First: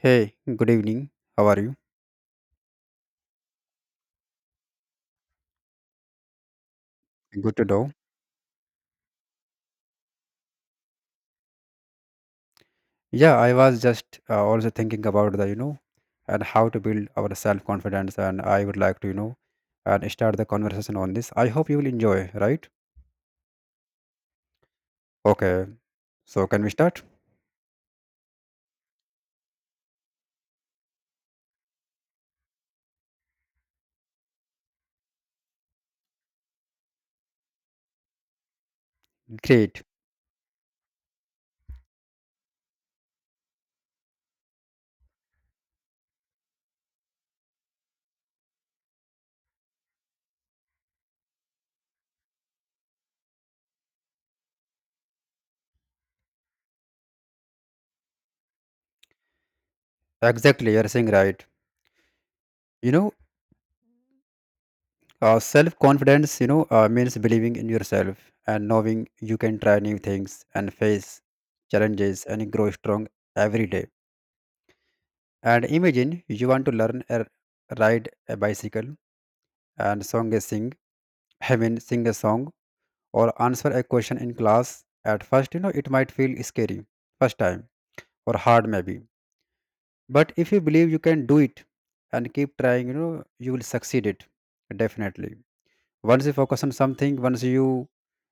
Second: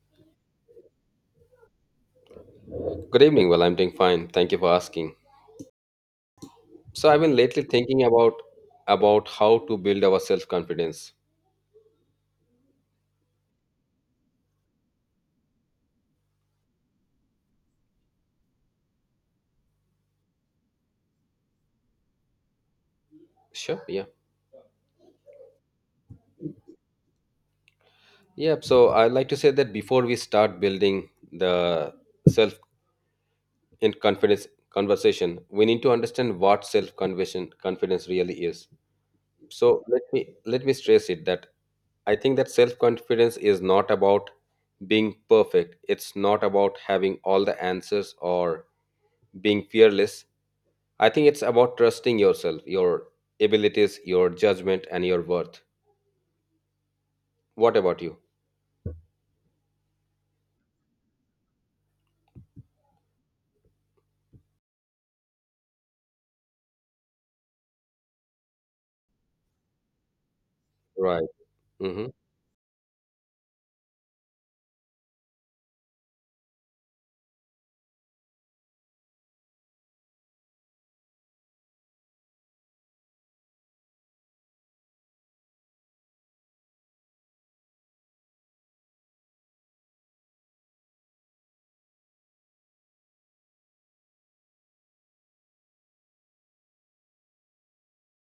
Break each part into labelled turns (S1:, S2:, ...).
S1: Hey, good evening. How are you?
S2: Good evening. Well, I'm doing fine. Thank you for asking. So I've been
S1: Good
S2: lately
S1: to know.
S2: thinking about how to build our self-confidence.
S1: Yeah, I was just also thinking about the, and how to build our self-confidence, and I would like to, and start the conversation on this. I hope you will enjoy, right?
S2: Sure. Yeah.
S1: Okay, so can we start?
S2: Yep. So I'd like to say that before we start building the self in confidence conversation, we need to understand what self conversion confidence really is. So
S1: Great.
S2: let me stress it that I think that self-confidence is not about being perfect. It's not about having all the answers or being fearless. I think it's about trusting yourself, your abilities, your judgment, and your worth. What about you?
S1: Exactly, you're saying right. You know, self-confidence, means believing in yourself and knowing you can try new things and face
S2: Right. Mm-hmm.
S1: challenges and grow strong every day. And imagine you want to learn a ride a bicycle and I mean sing a song or answer a question in class. At first, it might feel scary first time or hard maybe. But if you believe you can do it and keep trying, you will succeed it definitely. Once you focus on something, once you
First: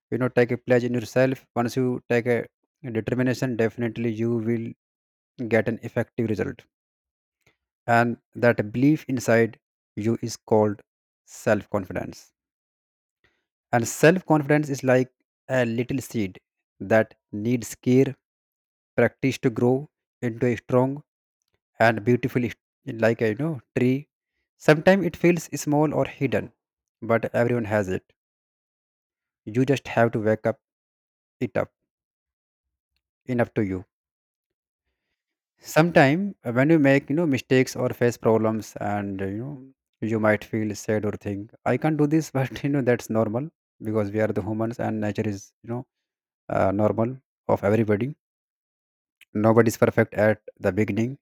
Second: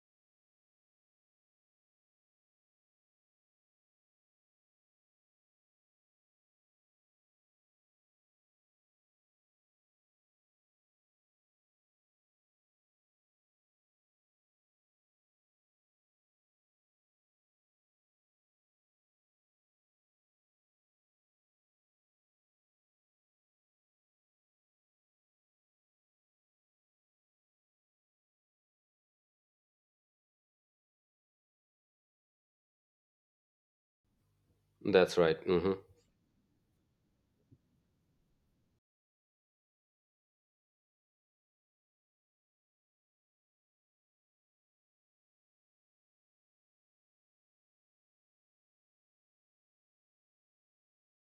S1: you know take a pledge in yourself, once you take a determination, definitely you will get an effective result. And that belief inside you is called self confidence, and self confidence is like a little seed that needs care, practice to grow into a strong and beautiful like a tree. Sometimes it feels small or hidden, but everyone has it. You just have to wake up it up enough to you.
S2: That's right. Mm-hmm.
S1: Sometime when you make mistakes or face problems and you might feel sad or think I can't do this but that's normal because we are the humans and nature is normal of everybody. Nobody is perfect at the beginning,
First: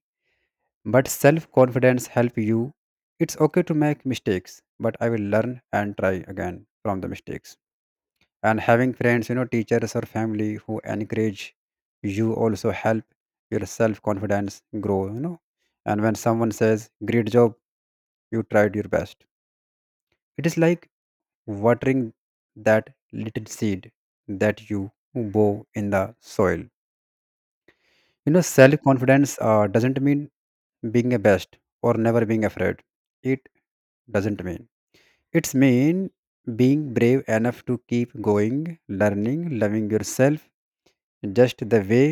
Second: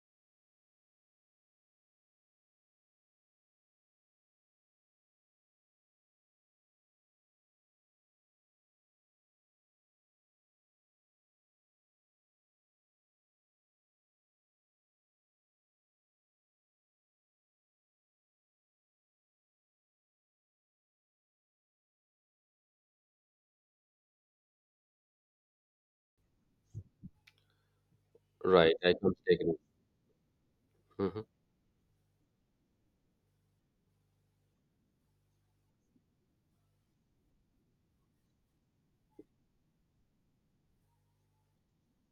S1: but self confidence help you. It's okay to make mistakes, but I will learn and try again from the mistakes. And having friends, teachers or family who encourage you also help your self confidence grow. And when someone says great job, you tried your best, it is like watering that little seed that you bow in the soil.
S2: Right.
S1: Self
S2: I
S1: confidence
S2: completely agree.
S1: doesn't mean being
S2: Mm-hmm.
S1: a best or never being afraid. It doesn't mean, it's mean being brave enough to keep going, learning, loving yourself just the way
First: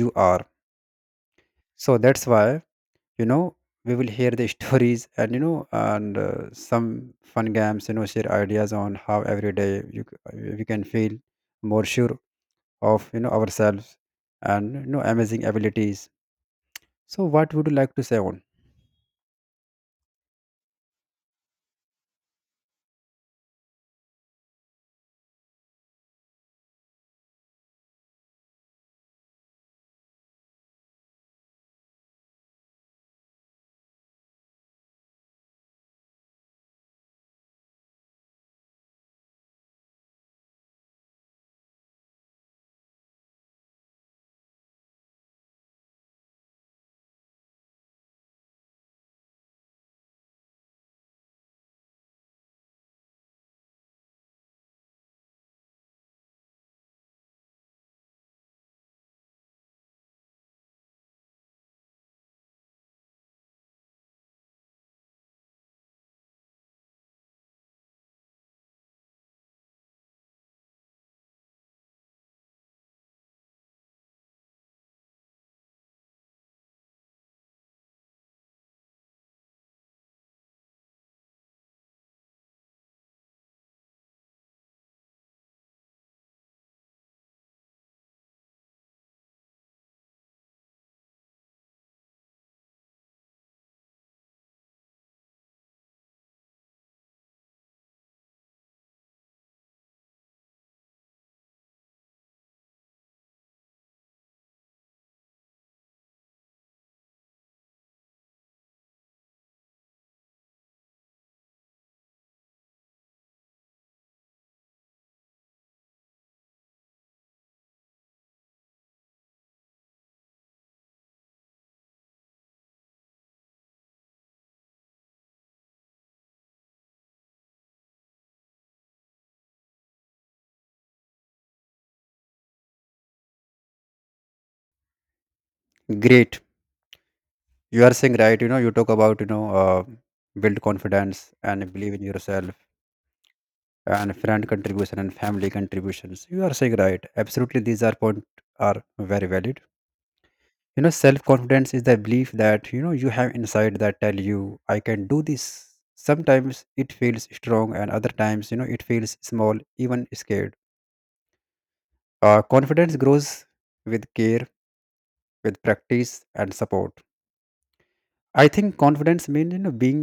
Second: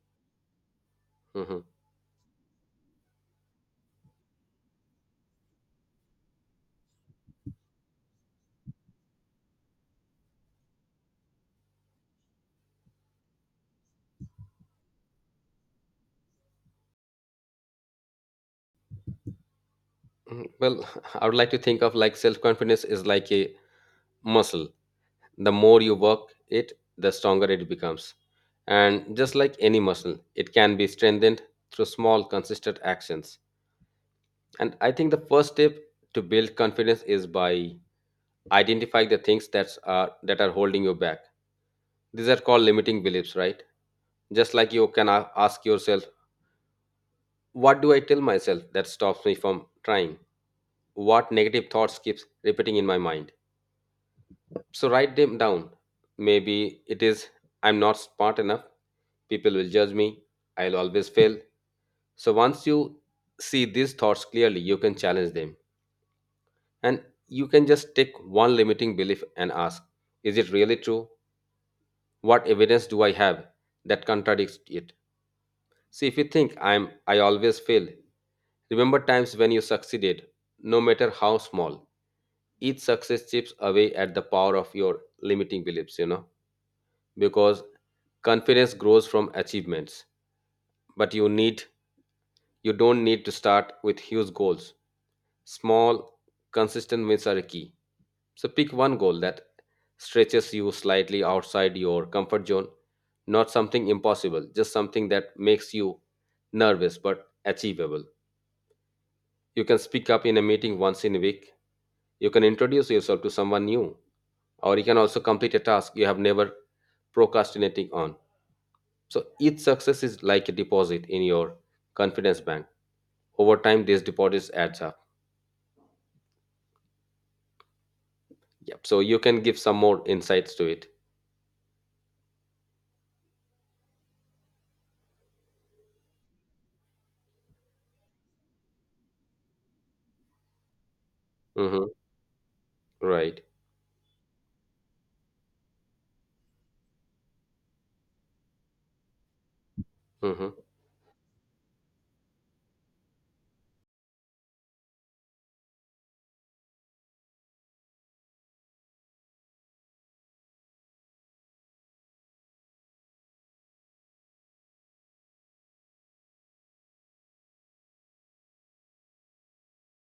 S1: you are.
S2: Mm-hmm.
S1: So that's why, you know we will hear the stories and and some fun games, share ideas on how every day we can feel more sure of, ourselves and amazing abilities. So what would you like to say on?
S2: Mm-hmm. Well, I would like to think of like self confidence is like a muscle. The more you work it, the stronger it becomes, and just like any muscle, it can be strengthened through small, consistent actions. And I think the first step to build confidence is by identifying the things that are holding you back. These are called limiting beliefs, right? Just like you can ask yourself, what do I tell myself that stops me from trying? What negative thoughts keeps repeating in my mind? So write them down. Maybe it is, I'm not smart enough. People will judge me. I'll always fail. So once you see these thoughts clearly, you can challenge them. And you can just take one limiting belief and ask, is it really true? What evidence do I have that contradicts it? See, if you think I always fail, remember times when you succeeded, no matter how small. Each success chips away at the power of your limiting beliefs, you know. Because confidence grows from achievements, but you don't need to start with huge goals. Small, consistent wins are key. So pick one goal that stretches you slightly outside your comfort zone, not something impossible, just something that makes you nervous but achievable. You can speak up in a meeting once in a week. You can introduce yourself to someone new, or you can also complete a task you have never procrastinating on. So each success is like a deposit in your confidence bank. Over time, these deposits adds up. Yep. So you can give some more insights to it.
S1: Great, you are saying right. You talk about, build confidence and
S2: Mm-hmm.
S1: believe in yourself,
S2: Right.
S1: and friend contribution and family contributions, you are saying right. Absolutely these are point are very valid.
S2: Mm-hmm.
S1: Self confidence is the belief that, you have inside that tell you I can do this. Sometimes it feels strong and other times, it feels small, even scared. Confidence grows with care, with practice and support. I think confidence means, being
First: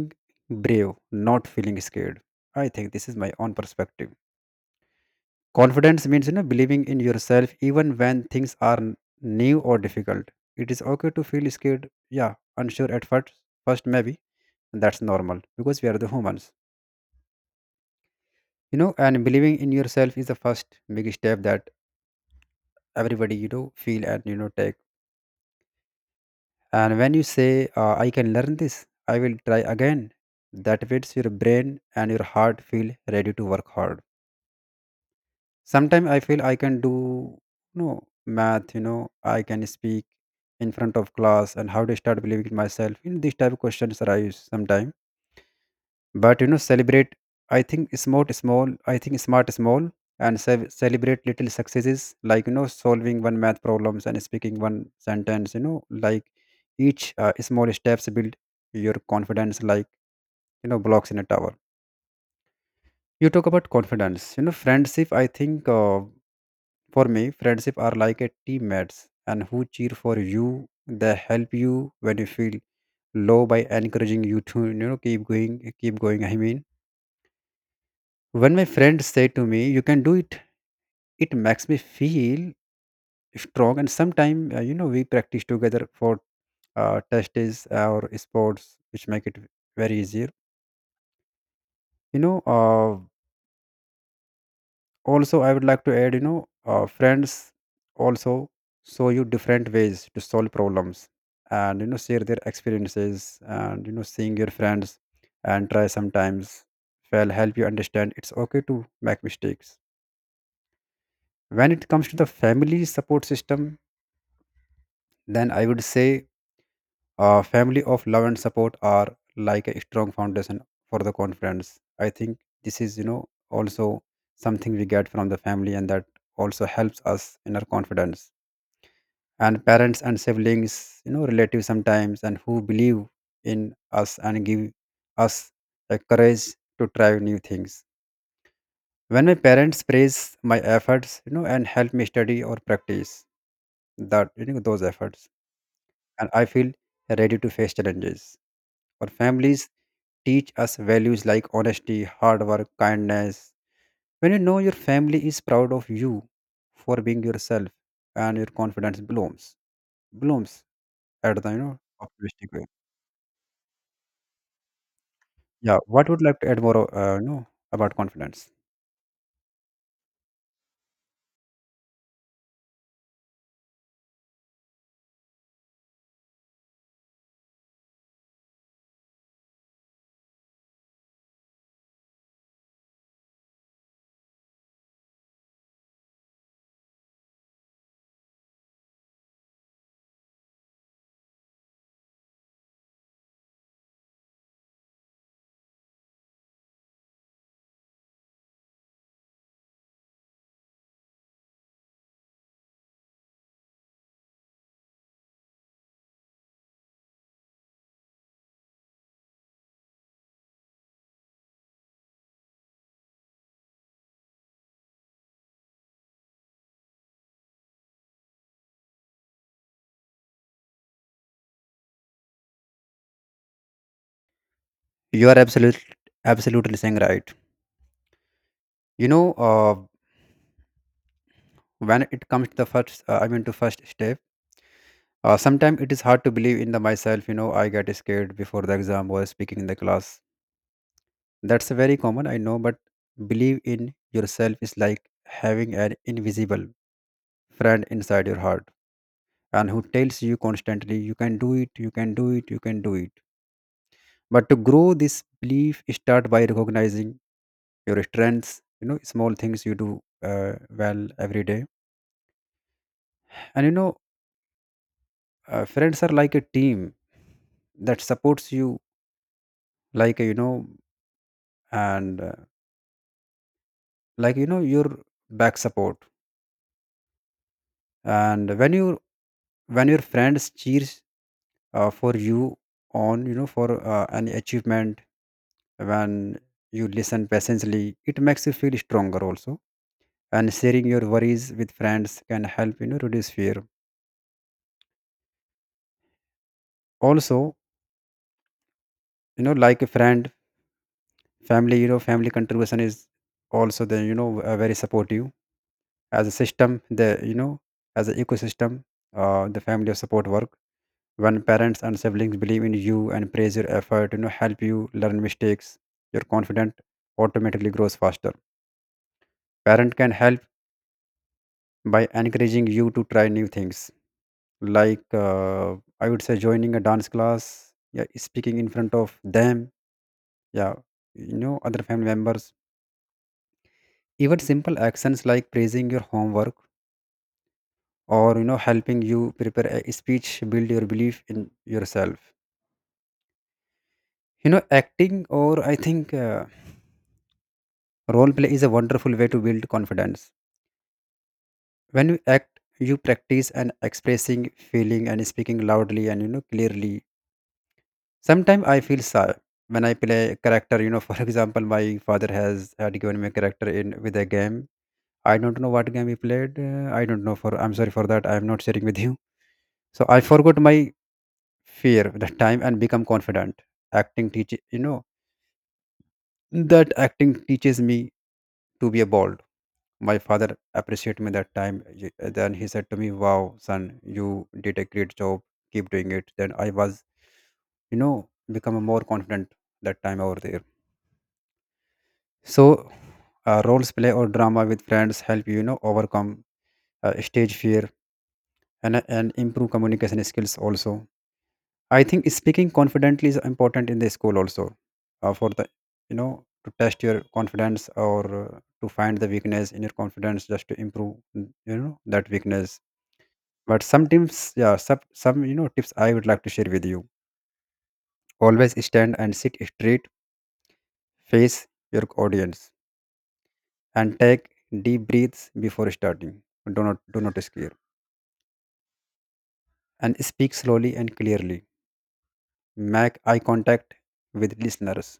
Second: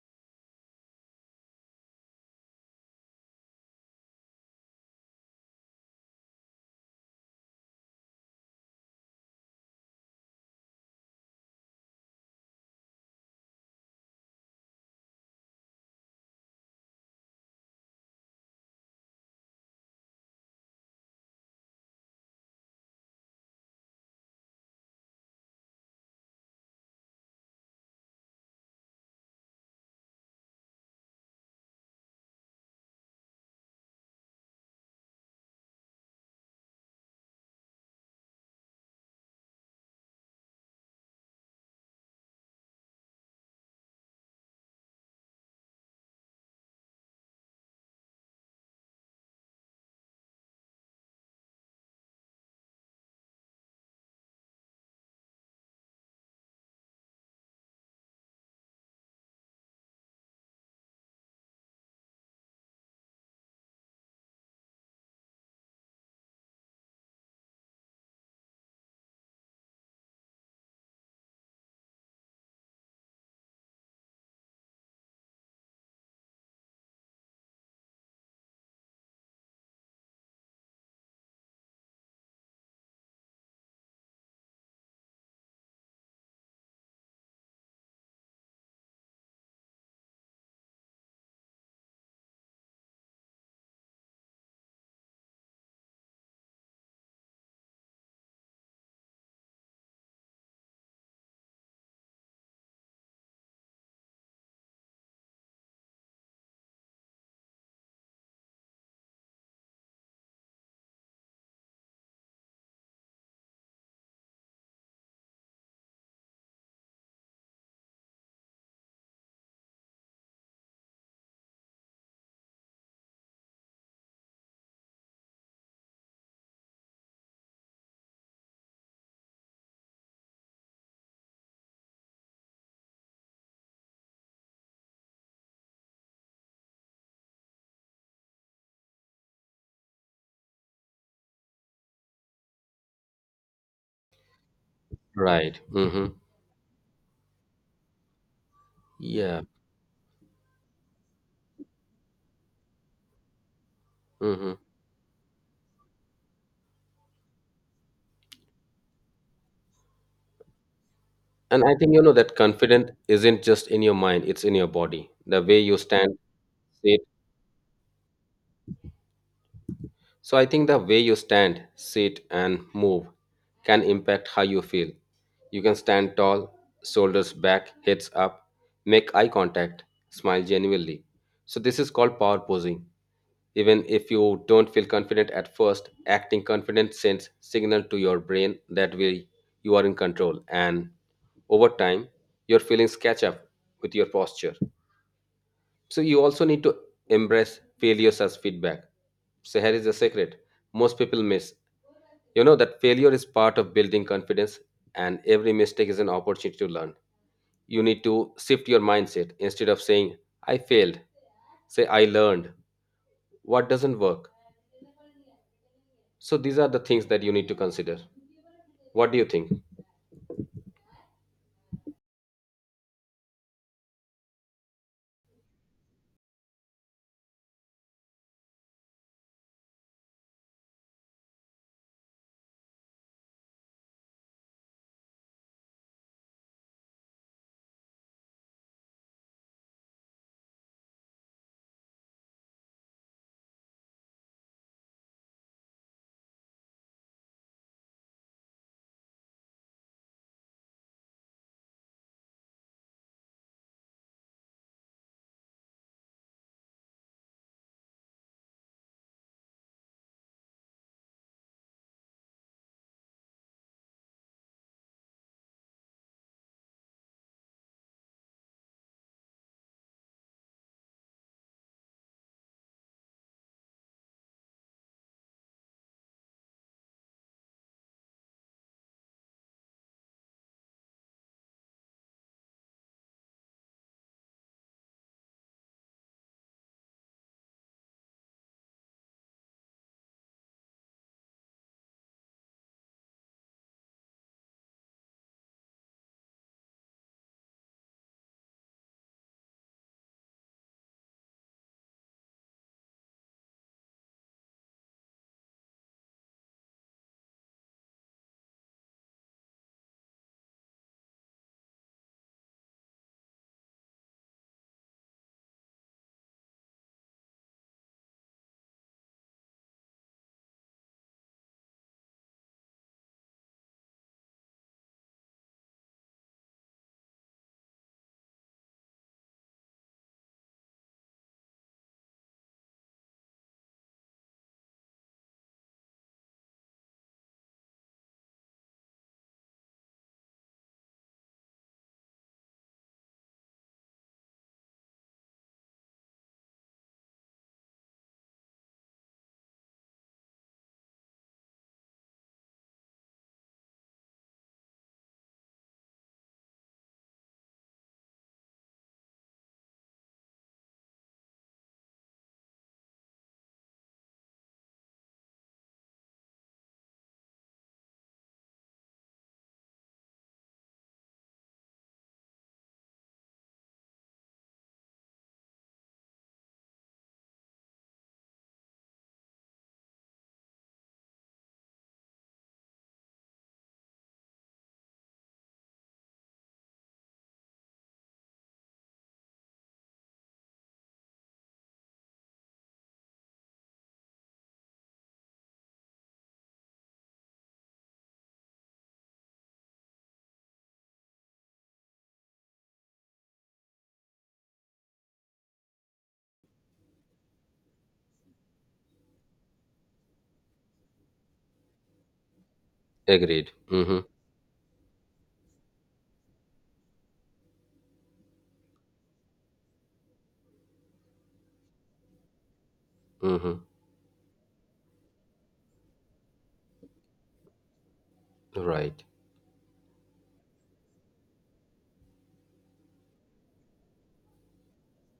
S1: brave, not feeling scared. I think this is my own perspective. Confidence means, believing in yourself even when things are new or difficult. It is okay to feel scared, yeah, unsure at first, first maybe, that's normal because we are the humans. You know, and believing in yourself is the first big step that everybody, feel and, take. And when you say, "I can learn this," I will try again. That makes your brain and your heart feel ready to work hard. Sometimes I feel I can do no math, I can speak in front of class, and how to start believing in myself, these type of questions arise sometimes. But celebrate, I think smart small, I think smart small, and celebrate little successes like, solving one math problems and speaking one sentence, like each small steps build your confidence like, blocks in a tower. You talk about confidence, friendship. I think for me, friendship are like a teammates and who cheer for you. They help you when you feel low by encouraging you to keep going, keep going. I mean, when my friends say to me, "You can do it," it makes me feel strong. And sometimes we practice together for tests or sports, which make it very easier. You know, uh, also I would like to add, friends also show you different ways to solve problems and, share their experiences, and, seeing your friends and try sometimes will help you understand it's okay to make mistakes. When it comes to the family support system, then I would say family of love and support are like a strong foundation for the confidence. I think this is, also something we get from the family, and that also helps us in our confidence. And parents and siblings, relatives sometimes, and who believe in us and give us the courage to try new things. When my parents praise my efforts, and help me study or practice, that, those efforts,
S2: Right. Mm-hmm.
S1: and I feel ready to face challenges. Our
S2: Yeah.
S1: families teach us values like honesty, hard work, kindness. When,
S2: Mm-hmm.
S1: your family is proud of you for being yourself, and your confidence blooms at the,
S2: And I think, you know, that
S1: optimistic way.
S2: confident isn't just in your mind; it's in your body. The way you
S1: Yeah, what
S2: stand,
S1: would like to add more,
S2: say
S1: about confidence?
S2: So I think the way you stand, sit, and move can impact how you feel. You can stand tall, shoulders back, heads up, make eye contact, smile genuinely. So this is called power posing. Even if you don't feel confident at first, acting confident sends signal to your brain that way you are in control, and over time your feelings catch up with your posture. So you also need to embrace failures as feedback. So here is the secret most people miss. You know that failure is part of building confidence, and every mistake is an opportunity to learn. You need to shift your mindset. Instead of saying, I failed, say, I learned. What doesn't work? So these are the things that you need to consider. What do you think?
S1: You are absolutely, absolutely saying right. You know, uh, when it comes to the first, I mean, to first step, sometimes it is hard to believe in the myself. You know, I get scared before the exam or speaking in the class. That's very common, I know, but believe in yourself is like having an invisible friend inside your heart and who tells you constantly, you can do it, you can do it, you can do it. But to grow this belief, start by recognizing your strengths, small things you do uh, well every day. And, friends are like a team that supports you, like, and like, your back support. And when your friends cheers for you on, for an achievement, when you listen patiently, it makes you feel stronger also. And sharing your worries with friends can help, reduce fear also. Like a friend, family, family contribution is also the, very supportive as a system, the, as an ecosystem. The family of support work when parents and siblings believe in you and praise your effort, help you learn mistakes. Your confidence automatically grows faster. Parent can help by encouraging you to try new things, like I would say joining a dance class, yeah, speaking in front of them, yeah. Other family members, even simple actions like praising your homework, or, helping you prepare a speech, build your belief in yourself. Acting, or I think role play is a wonderful way to build confidence. When you act, you practice and expressing feeling and speaking loudly and, clearly. Sometimes I feel shy when I play a character, for example, my father has had given me a character in with a game. I don't know what game he played, I don't know for, I'm sorry for that, I'm not sharing with you. So I forgot my fear with the time and become confident. Acting teach you know that Acting teaches me to be a bold. My father appreciated me that time. Then he said to me, wow son, you did a great job, keep doing it. Then I was, you know become a more confident that time over there. So roles play or drama with friends help you, you know overcome stage fear, and improve communication skills also. I think speaking confidently is important in the school also, for the, to test your confidence, or to find the weakness in your confidence, just to improve, that weakness.
S2: Agreed.
S1: But
S2: Mm-hmm.
S1: some tips, yeah, some tips I would like to share with you. Always stand and sit straight, face your audience,
S2: Mm-hmm.
S1: and take deep breaths before starting. Do not scare,
S2: Right.
S1: and speak slowly and clearly. Make eye contact with listeners.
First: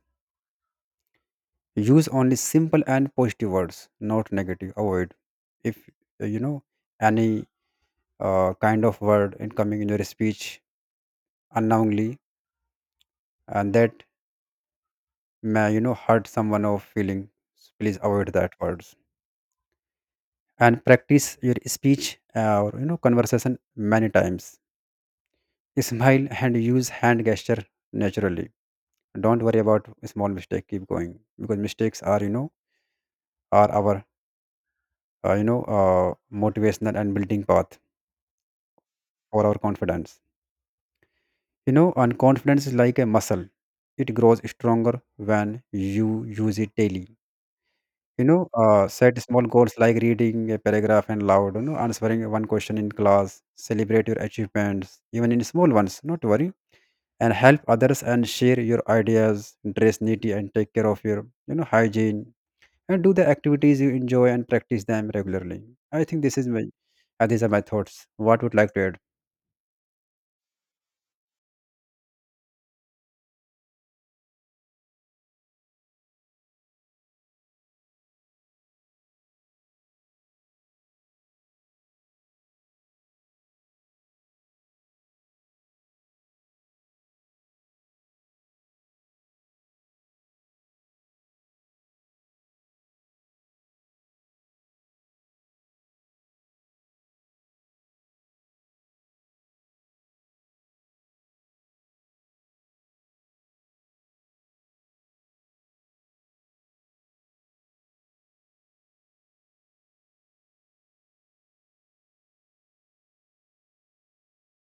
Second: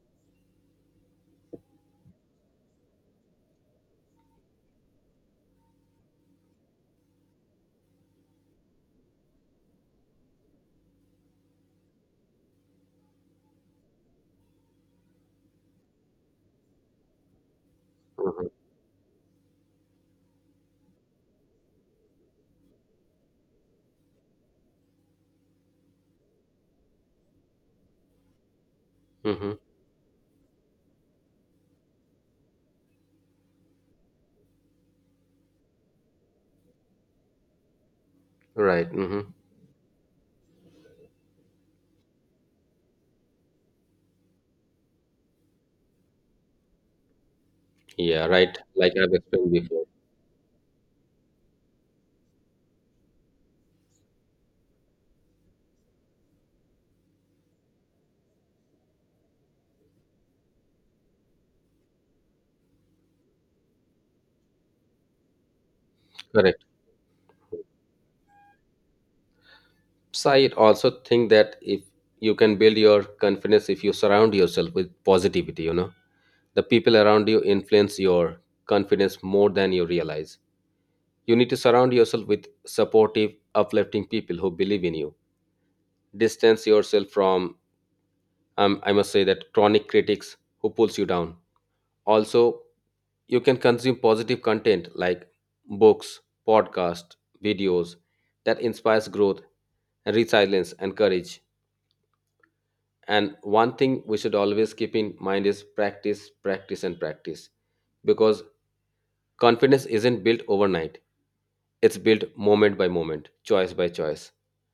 S1: Use only simple and positive words, not negative. Avoid if, uh, you know any kind of word in coming in your speech unknowingly, and that may, hurt someone or feeling. Please avoid
S2: Mm-hmm.
S1: that words and practice your speech, or, conversation many times. Smile and use hand gesture naturally. Don't
S2: Mm-hmm.
S1: worry about small mistake. Keep going because mistakes are are our motivational and building path
S2: Right. Mm-hmm.
S1: for our confidence. And confidence is like a muscle. It grows stronger when you use it daily.
S2: Yeah, right. Like I've
S1: Set small
S2: explained
S1: goals
S2: before.
S1: like reading a paragraph and loud, answering one question in class, celebrate your achievements even in small ones, not worry, and help others and share your ideas. Dress neatly and take care of your hygiene, and do the activities you enjoy and practice them regularly. I think this is my
S2: Correct.
S1: These are my thoughts. What would like to add?
S2: So I also think that if you can build your confidence if you surround yourself with positivity, you know, the people around you influence your confidence more than you realize. You need to surround yourself with supportive, uplifting people who believe in you. Distance yourself from, I must say, that chronic critics who pulls you down. Also, you can consume positive content like books, podcasts, videos that inspires growth and resilience and courage. And one thing we should always keep in mind is practice, practice, and practice. Because confidence isn't built overnight, it's built moment by moment, choice by choice.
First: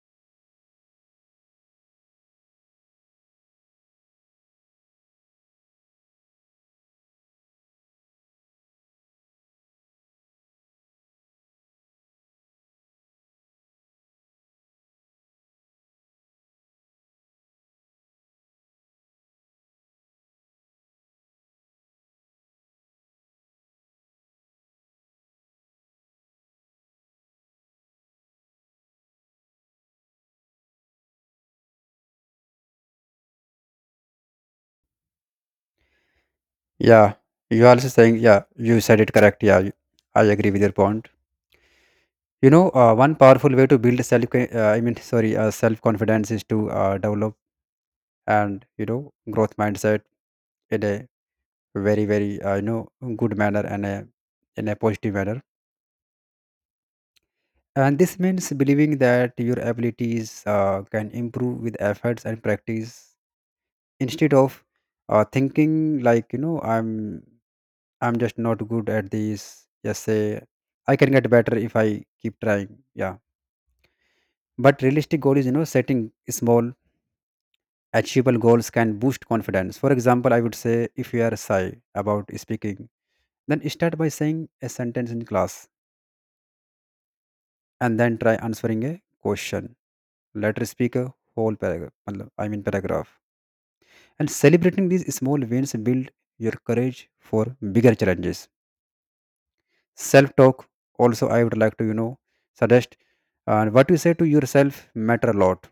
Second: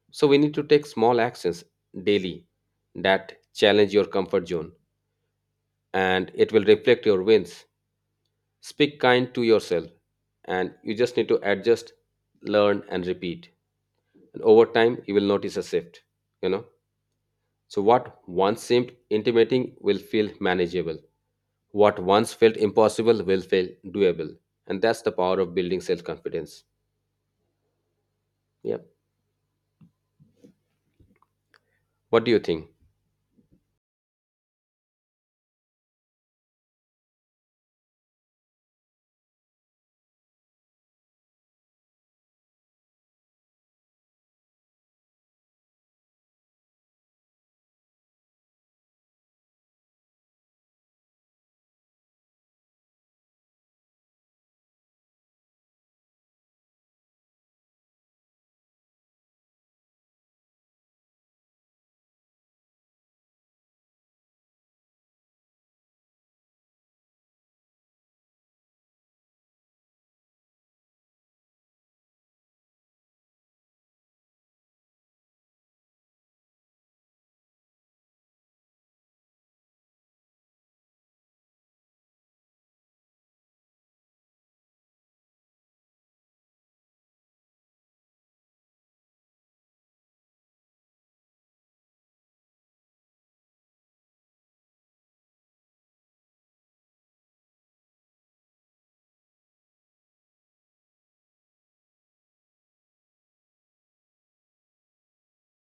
S2: So we need to take small actions daily that challenge your comfort zone, and it will reflect your wins. Speak kind to yourself, and you just need to adjust, learn, and repeat. And over time, you will notice a shift, you know. So what once seemed intimidating will feel manageable. What once felt impossible will feel doable. And that's the power of building self confidence. Yeah. What do you think?
S1: Yeah, you are also saying, yeah, you said it correct. Yeah, I agree with your point. One powerful way to build self, I mean, sorry, self confidence is to develop and you know growth mindset in a very good manner and a in a positive manner. And this means believing that your abilities can improve with efforts and practice, instead of thinking like I'm just not good at this. Just say I can get better if I keep trying. Yeah. But realistic goal is, you know, setting small, achievable goals can boost confidence. For example, I would say, if you are shy about speaking, then start by saying a sentence in class, and then try answering a question. Later speak a whole paragraph. मतलब, I mean paragraph. And celebrating these small wins build your courage for bigger challenges. Self talk, also I would like to suggest, what you say to yourself matter a lot.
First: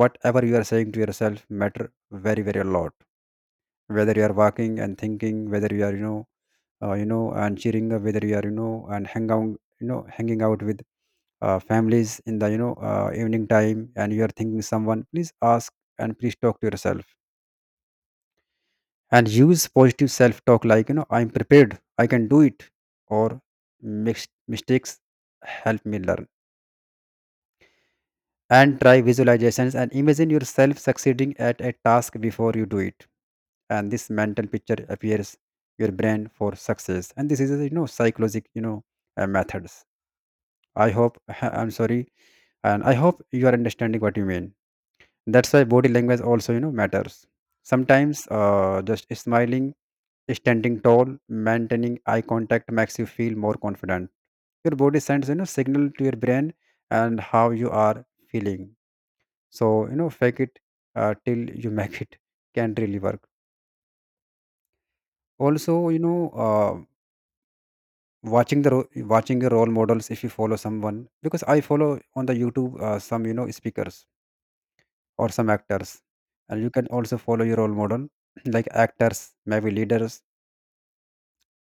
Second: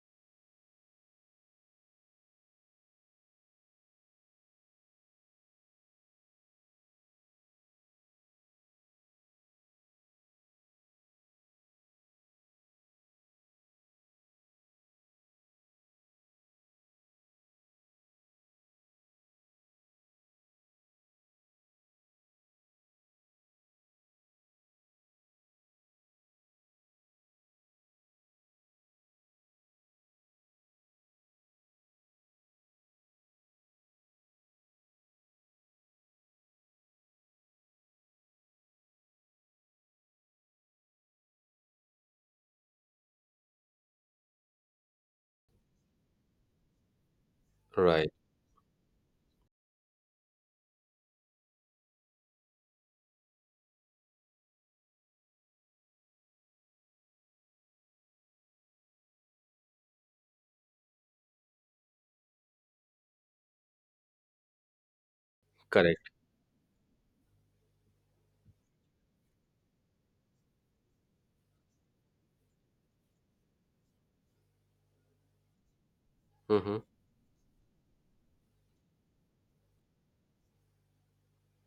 S1: Whatever you are saying to yourself matter very very a lot, whether you are walking and thinking, whether you are and cheering up, whether you are and hanging out with families in the evening time, and you are thinking, someone please ask, and please talk to yourself, and use positive self talk like I'm prepared, I can do it, or " mistakes help me learn," and try visualizations and imagine yourself succeeding at a task before you do it, and this mental picture appears your brain for success. And this is a, psychological methods. I hope I'm sorry, and I hope you are understanding what you mean. That's why body language also matters.
S2: Right.
S1: Sometimes just smiling, standing tall, maintaining eye contact makes you feel more confident. Your body sends signal to your brain and how you are feeling. So fake it till you make it can really work. Also,
S2: Correct.
S1: uh, watching the ro- watching your role models, if you follow someone, because I follow on the YouTube some speakers or some actors. And you
S2: Mm-hmm.
S1: can also follow your role model like actors, maybe leaders,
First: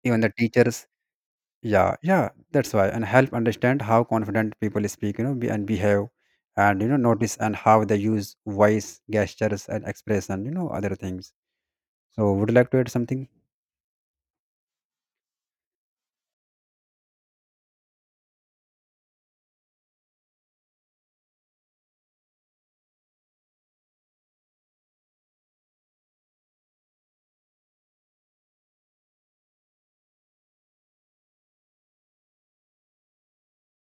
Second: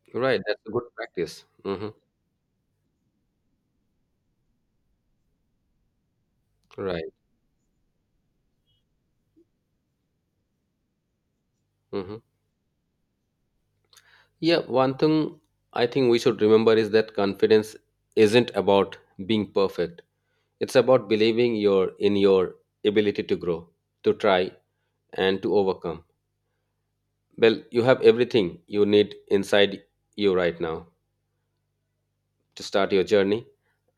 S1: even the
S2: Right. That's a
S1: teachers.
S2: good practice. Mm-hmm.
S1: Yeah, yeah, that's why. And help understand how confident people speak, you know, be, and behave, and, you know,
S2: Right.
S1: notice and how they use voice, gestures, and expression, you know, other things.
S2: Mm-hmm.
S1: So, would you like to add something?
S2: Yeah. One thing I think we should remember is that confidence isn't about being perfect, it's about believing in your ability to grow, to try, and to overcome. Well, you have everything you need inside you right now to start your journey.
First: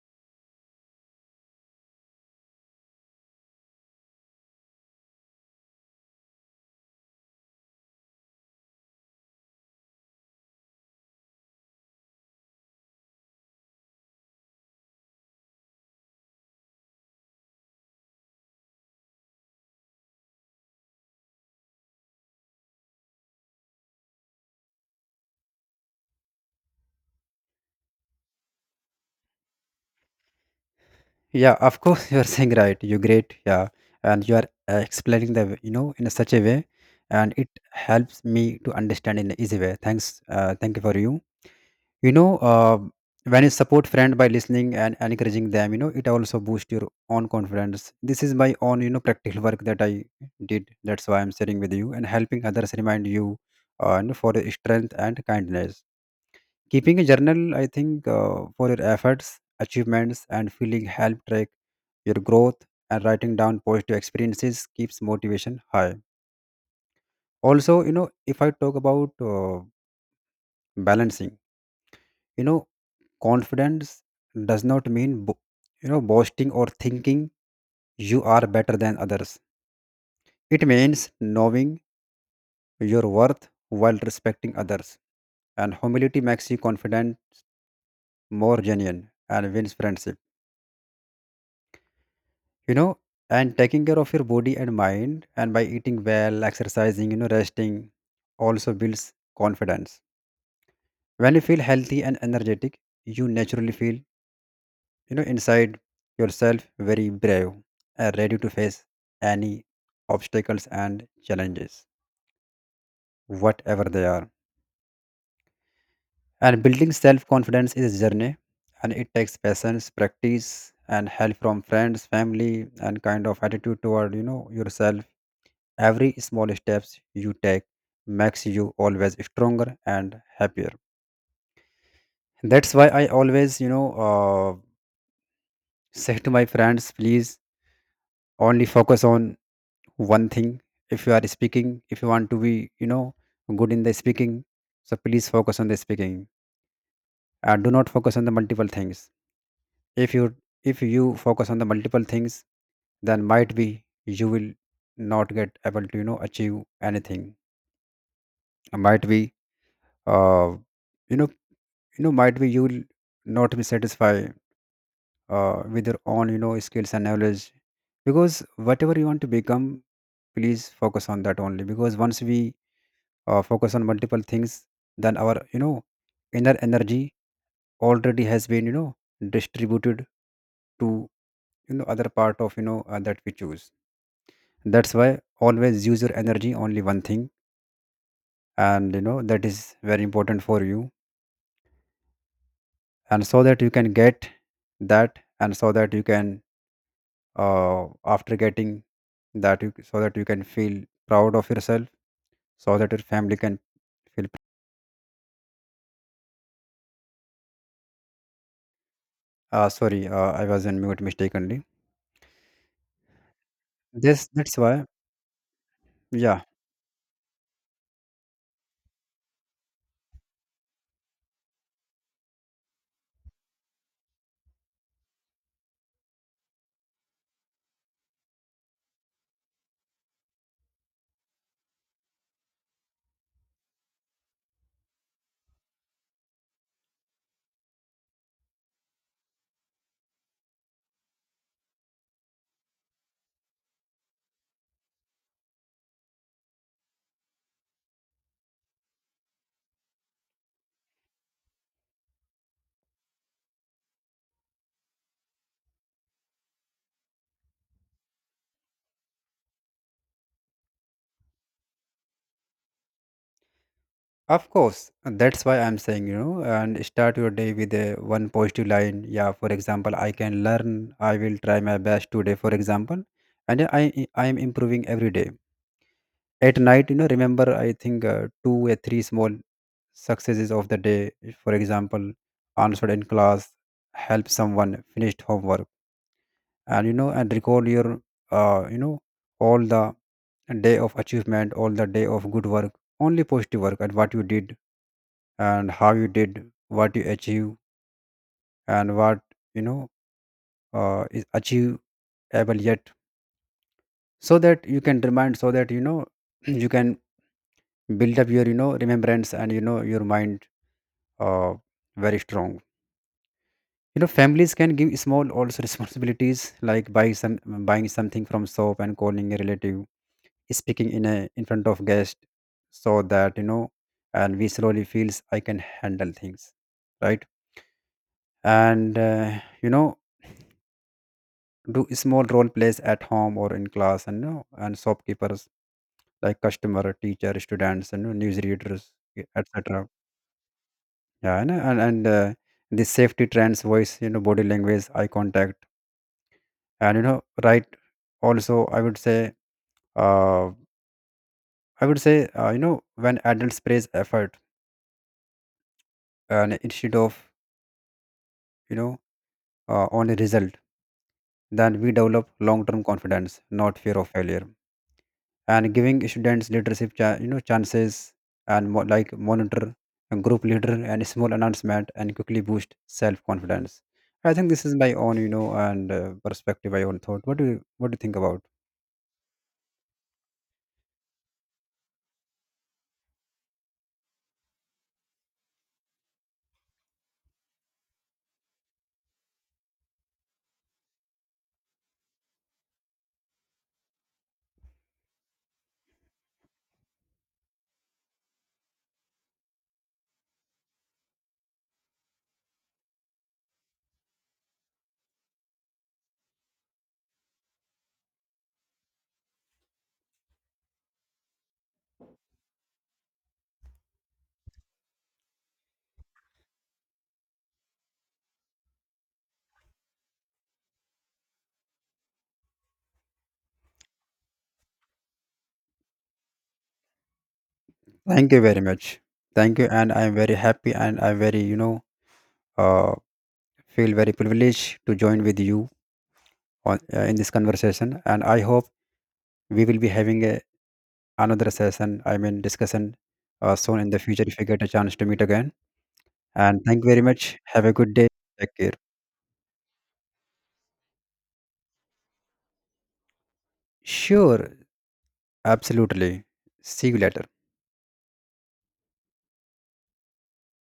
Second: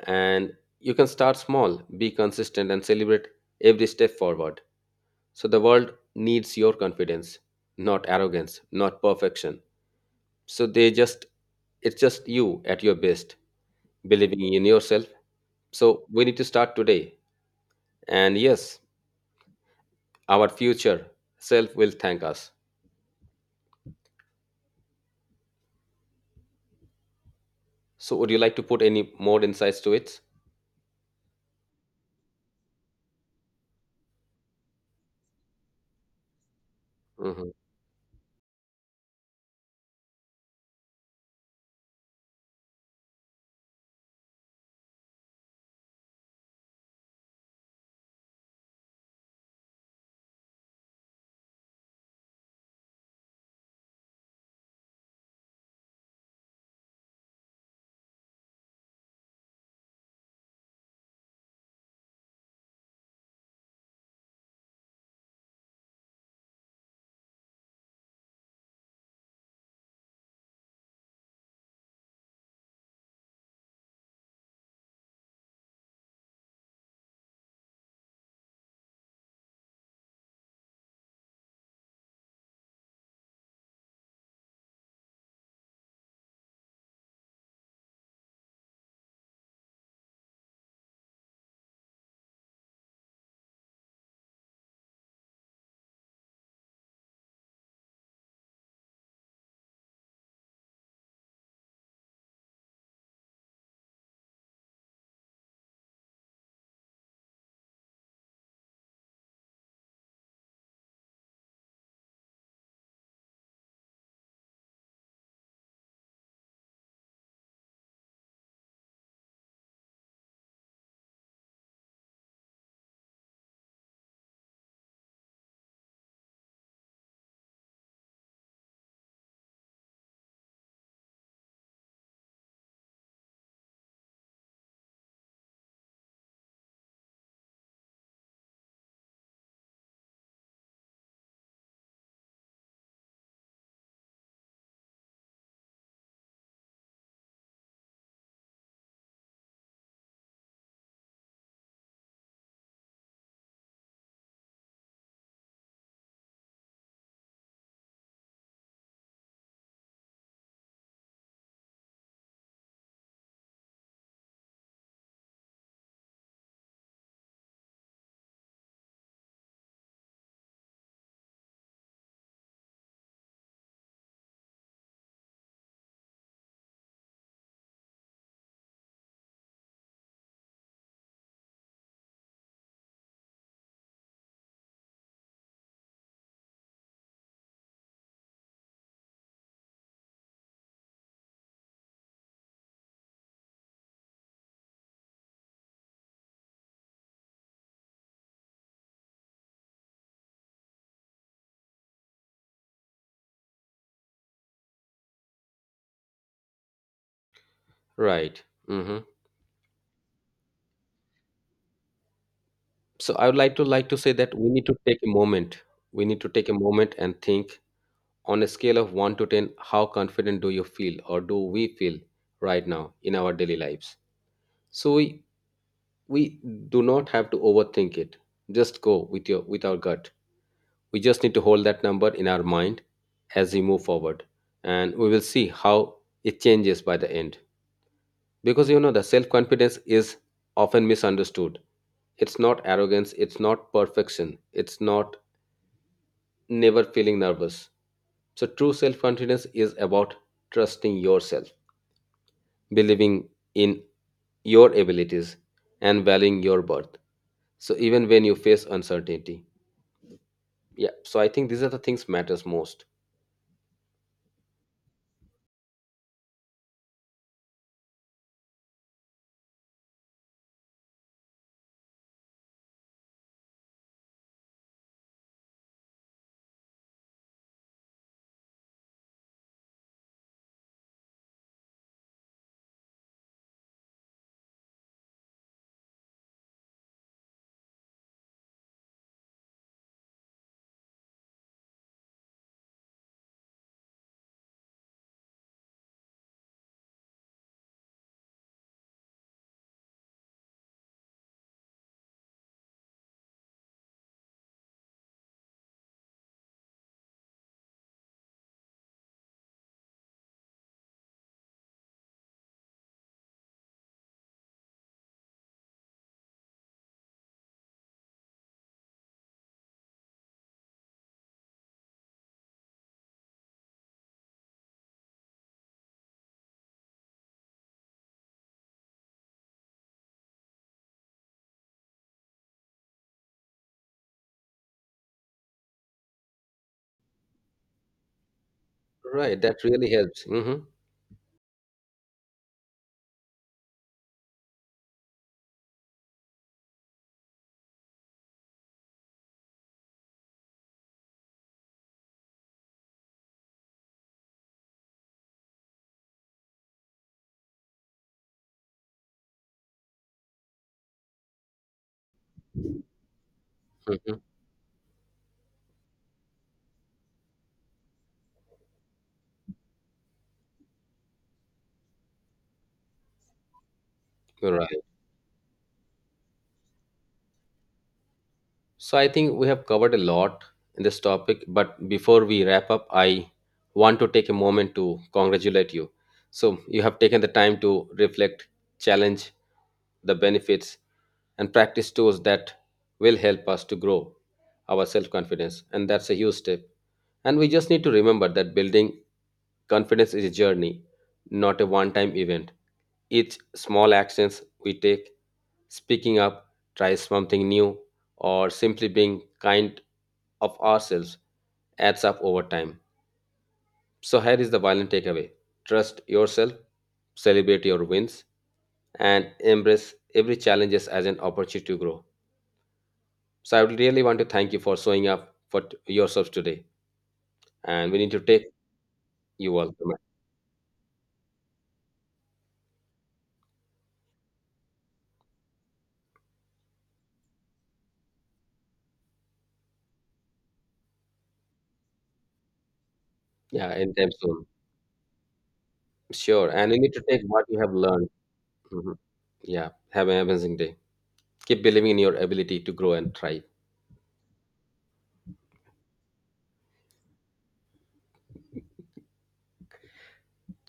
S2: And you can start small, be consistent, and celebrate every step forward. So the world needs your confidence, not arrogance, not perfection. So it's just you at your best, believing in yourself. So we need to start today. And yes, our future self will thank us. So would you like to put any more insights to it?
S1: Yeah, of course, you are saying right. You're great. Yeah, and you are explaining the, you know, in a such a way, and it
S2: Hmm.
S1: helps me to understand in an easy way. Thanks. Thank you for you. You know When you support friend by listening and encouraging them, it also boosts your own confidence. This is my own practical work that I did. That's why I'm sharing with you, and helping others remind you for your strength and kindness. Keeping a journal, I think for your efforts, achievements and feeling help track your growth, and writing down positive experiences keeps motivation high. Also, if I talk about balancing, you know confidence does not mean boasting or thinking you are better than others. It means knowing your worth while respecting others. And humility makes you confident, more genuine, and wins friendship. You know, and taking care of your body and mind, and by eating well, exercising, you know, resting, also builds confidence. When you feel healthy and energetic, you naturally feel inside yourself very brave and ready to face any obstacles and challenges whatever they are. And building self confidence is a journey, and it takes patience, practice, and help from friends, family, and kind of attitude toward yourself. Every small steps you take makes you always stronger and happier. That's why I always say to my friends, please only focus on one thing. If you are speaking, if you want to be good in the speaking, so please focus on the speaking. Do not focus on the multiple things. if you if you focus on the multiple things, then might be you will not get able to achieve anything. Might be uh, you know might be you will not be satisfied with your own skills and knowledge. Because whatever you want to become, please focus on that only, because once we focus on multiple things, then our inner energy already has been distributed to other part of that we choose. That's why always use your energy only one thing, and you know that is very important for you, and so that you can get that and so that you can after getting that, you so that you can feel proud of yourself, so that your family can feel.
S2: Right. Hmm.
S1: Sorry, I was in mute mistakenly.
S2: So I would like to say
S1: this
S2: that we
S1: that's
S2: need to
S1: why
S2: take a moment. We need to
S1: Yeah.
S2: take a moment and think, on a scale of 1 to 10, how confident do you feel, or do we feel right now in our daily lives? So we do not have to overthink it. Just go with your with our gut. We just need to hold that number in our mind as we move forward, and we will see how it changes by the end. Because, you know, the self confidence is often misunderstood. It's not arrogance, it's not perfection, it's not never feeling nervous. So, true self confidence is about trusting yourself, believing in your abilities, and valuing your worth. So, even when you face uncertainty. Yeah. So, I think these are the things matters most.
S1: Of course, that's why I'm saying, you know, and start your day with a one positive line. Yeah, for example, I can learn. I will try my best today, for example, and I am improving every day. At night, you know, remember, I think two or three small successes of the day. For example, answered in class, help someone, finished homework, and, you know, and record your, uh, you know, all the day of achievement, all the day of good work, only positive work, and what you did and how you did, what you achieve, and what you know is achievable yet, so that you can remind, so that you know you can build up your, you know, remembrance and, you know, your mind uh, very strong. You know, families can give small also responsibilities like buying something from shop and calling a relative, speaking in front of guest, so that you know, and we slowly feels I can handle things, right? And uh, you know do small role plays at home or in class, and, you know, and shopkeepers like customer, teacher, students, and, you know, news readers, yeah,
S2: Right. That
S1: etc.
S2: really helps. Mm-hmm.
S1: Yeah, and the safety trends voice, you know, body language, eye contact, and you know, right. Also, uh, I would say, you know, when adults praise effort and instead of you know only result, then we develop long term confidence, not fear of
S2: Mm-hmm.
S1: failure. And giving students leadership chances, and like monitor, a group leader, and small announcement, and quickly boost self confidence. I think this is
S2: Right.
S1: my own, you know, and perspective, my own thought. What do you think about?
S2: So I think we have covered a lot in this topic, but before we wrap up, I want to take a moment to congratulate you. So you have taken the time to reflect, challenge the benefits, and practice tools that will help us to grow our self confidence. And that's a huge step. And we just need to remember that building confidence is a journey, not a one time event. Each small actions we take, speaking up, try something new, or simply being kind of ourselves adds up over time. So, here is the violent takeaway, trust yourself, celebrate your wins, and embrace every challenges as an opportunity to grow. So, I would really want to thank you for showing up for yourselves today. And we need to
S1: Thank you
S2: take
S1: very much.
S2: you
S1: Thank you,
S2: all,
S1: and I am very happy, and I very uh, feel very privileged to join with you in this conversation, and I hope we will be having a, another session I mean discussion
S2: yeah,
S1: soon in the
S2: anytime
S1: future, if we
S2: soon.
S1: get a chance to meet again.
S2: Sure.
S1: And
S2: And we
S1: thank you
S2: need to
S1: very
S2: take
S1: much.
S2: what you
S1: Have
S2: have
S1: a good
S2: learned.
S1: day. Take care.
S2: Mhm. Yeah. Have an amazing day. Keep believing in your ability to grow and thrive.
S1: Sure. Absolutely. See you later.